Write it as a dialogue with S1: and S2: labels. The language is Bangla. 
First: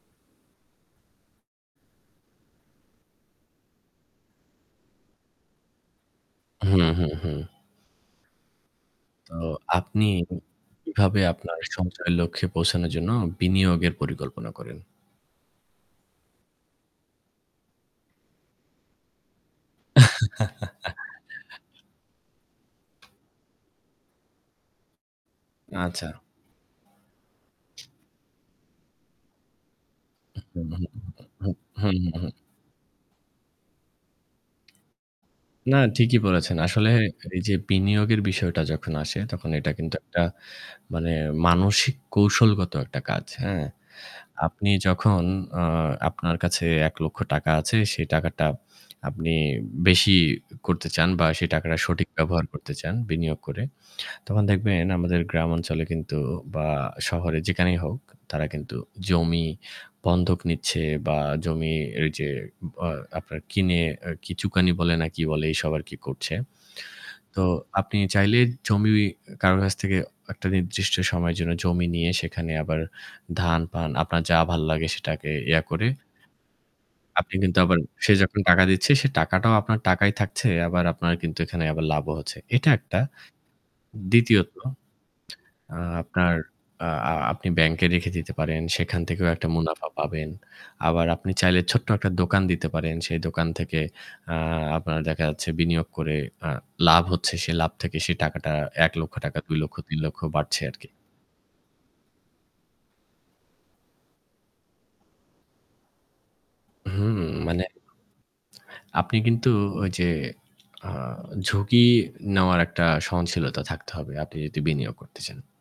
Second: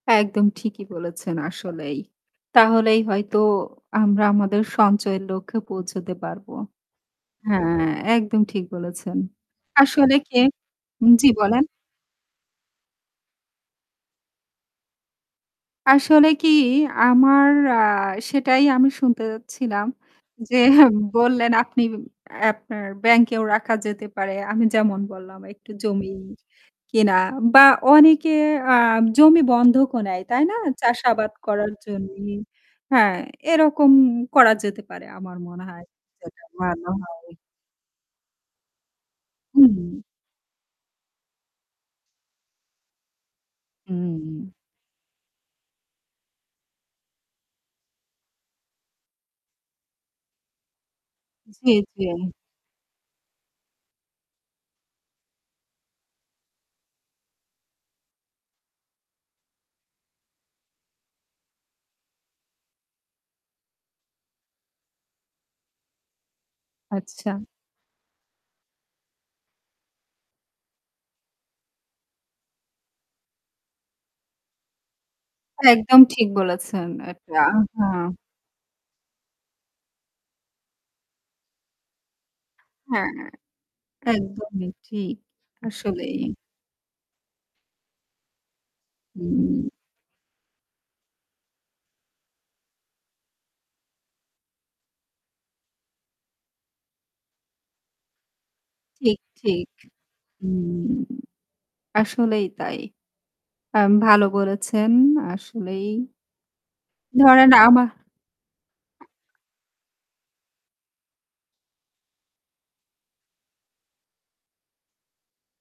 S1: একদম ঠিকই বলেছেন আসলেই। তাহলেই হয়তো আমরা আমাদের সঞ্চয়ের লক্ষ্যে পৌঁছতে পারব।
S2: হু, হু, হু।
S1: হ্যাঁ, একদম ঠিক বলেছেন।
S2: তো আপনি
S1: আসলে কি
S2: কিভাবে
S1: জী
S2: আপনার
S1: বলেন।
S2: সঞ্চয়ের লক্ষ্যে পৌঁছানোর জন্য বিনিয়োগের পরিকল্পনা করেন?
S1: আসলে কি আমার অ্যা সেটাই আমি শুনতে যাচ্ছিলাম যে বললেন আপনি অ্যা আপনার ব্যাংকেও রাখা যেতে পারে। আমি যেমন বললাম একটু জমি
S2: আচ্ছা।
S1: কেনা বা অনেকে অ্যা জমি বন্ধক ও নেয় তাই না?
S2: হু। হু,
S1: চাষাবাদ
S2: হু,
S1: করার
S2: হু,
S1: জন্য।
S2: হু।
S1: হ্যাঁ, এরকম করা যেতে পারে। আমার মনে
S2: না,
S1: হয়
S2: ঠিকই
S1: [unintelligible]
S2: বলেছেন।
S1: ভালো
S2: আসলে
S1: হয়।
S2: এইযে বিনিয়োগের বিষয়টা যখন আসে তখন এটা কিন্তু
S1: হুম।
S2: একটা মানে মানসিক কৌশলগত একটা কাজ। হ্যাঁ?
S1: উম
S2: আপনি যখন অ্যা আপনার কাছে ৳১,০০,০০০ আছে, সেই টাকাটা আপনি বেশি করতে চান বা সেই
S1: জী,
S2: টাকাটা
S1: জী।
S2: সঠিক ব্যবহার করতে চান বিনিয়োগ করে। তখন দেখবেন আমাদের গ্রামাঞ্চলে কিন্তু বা শহরে যেখানেই হোক, তারা কিন্তু জমি বন্ধক নিচ্ছে বা জমি এইযে আপনার কিনে অ্যা কি চুকানি বলে না কি বলে এইসব আরকি করছে।
S1: আচ্ছা।
S2: তো আপনি চাইলে জমি অ কারো কাছ থেকে একটা নির্দিষ্ট সময়ের জন্য জমি নিয়ে সেখানে আবার ধান-পান, আপনার যা ভাল লাগে সেটাকে ইয়ে করে
S1: একদম ঠিক বলেছেন এটা
S2: আপনি কিন্তু আবার
S1: হ্যাঁ।
S2: সে যখন টাকা দিচ্ছে সে টাকাটাও আপনার টাকাই থাকছে, আবার আপনার কিন্তু এখানে আবার লাভও হচ্ছে। এটা একটা।
S1: হ্যাঁ,
S2: দ্বিতীয়ত,
S1: একদমই ঠিক
S2: অ্যা
S1: আসলেই।
S2: আপনার অ্যা আপনি ব্যাংকে রেখে দিতে পারেন, সেখান থেকেও একটা
S1: হুম।
S2: মুনাফা পাবেন। আবার আপনি চাইলে ছোট্ট একটা দোকান দিতে পারেন। সেই দোকান থেকে অ্যা আপনার দেখা যাচ্ছে বিনিয়োগ আ করে লাভ হচ্ছে। সেই লাভ থেকে সেই টাকাটা এক লক্ষ
S1: ঠিক,
S2: টাকা, দুই
S1: ঠিক।
S2: লক্ষ, ৳৩,০০,০০০ বাড়ছে
S1: হুম।
S2: আরকি।
S1: আসলেই তাই। আম ভালো করেছেন আসলেই।
S2: হুম,
S1: ধরেন
S2: মানে
S1: আমা
S2: আপনি কিন্তু ঐ যে অ্যা ঝুঁকি নেওয়ার একটা সহনশীলতা থাকতে হবে। আপনি যদি বিনিয়োগ করতে চান।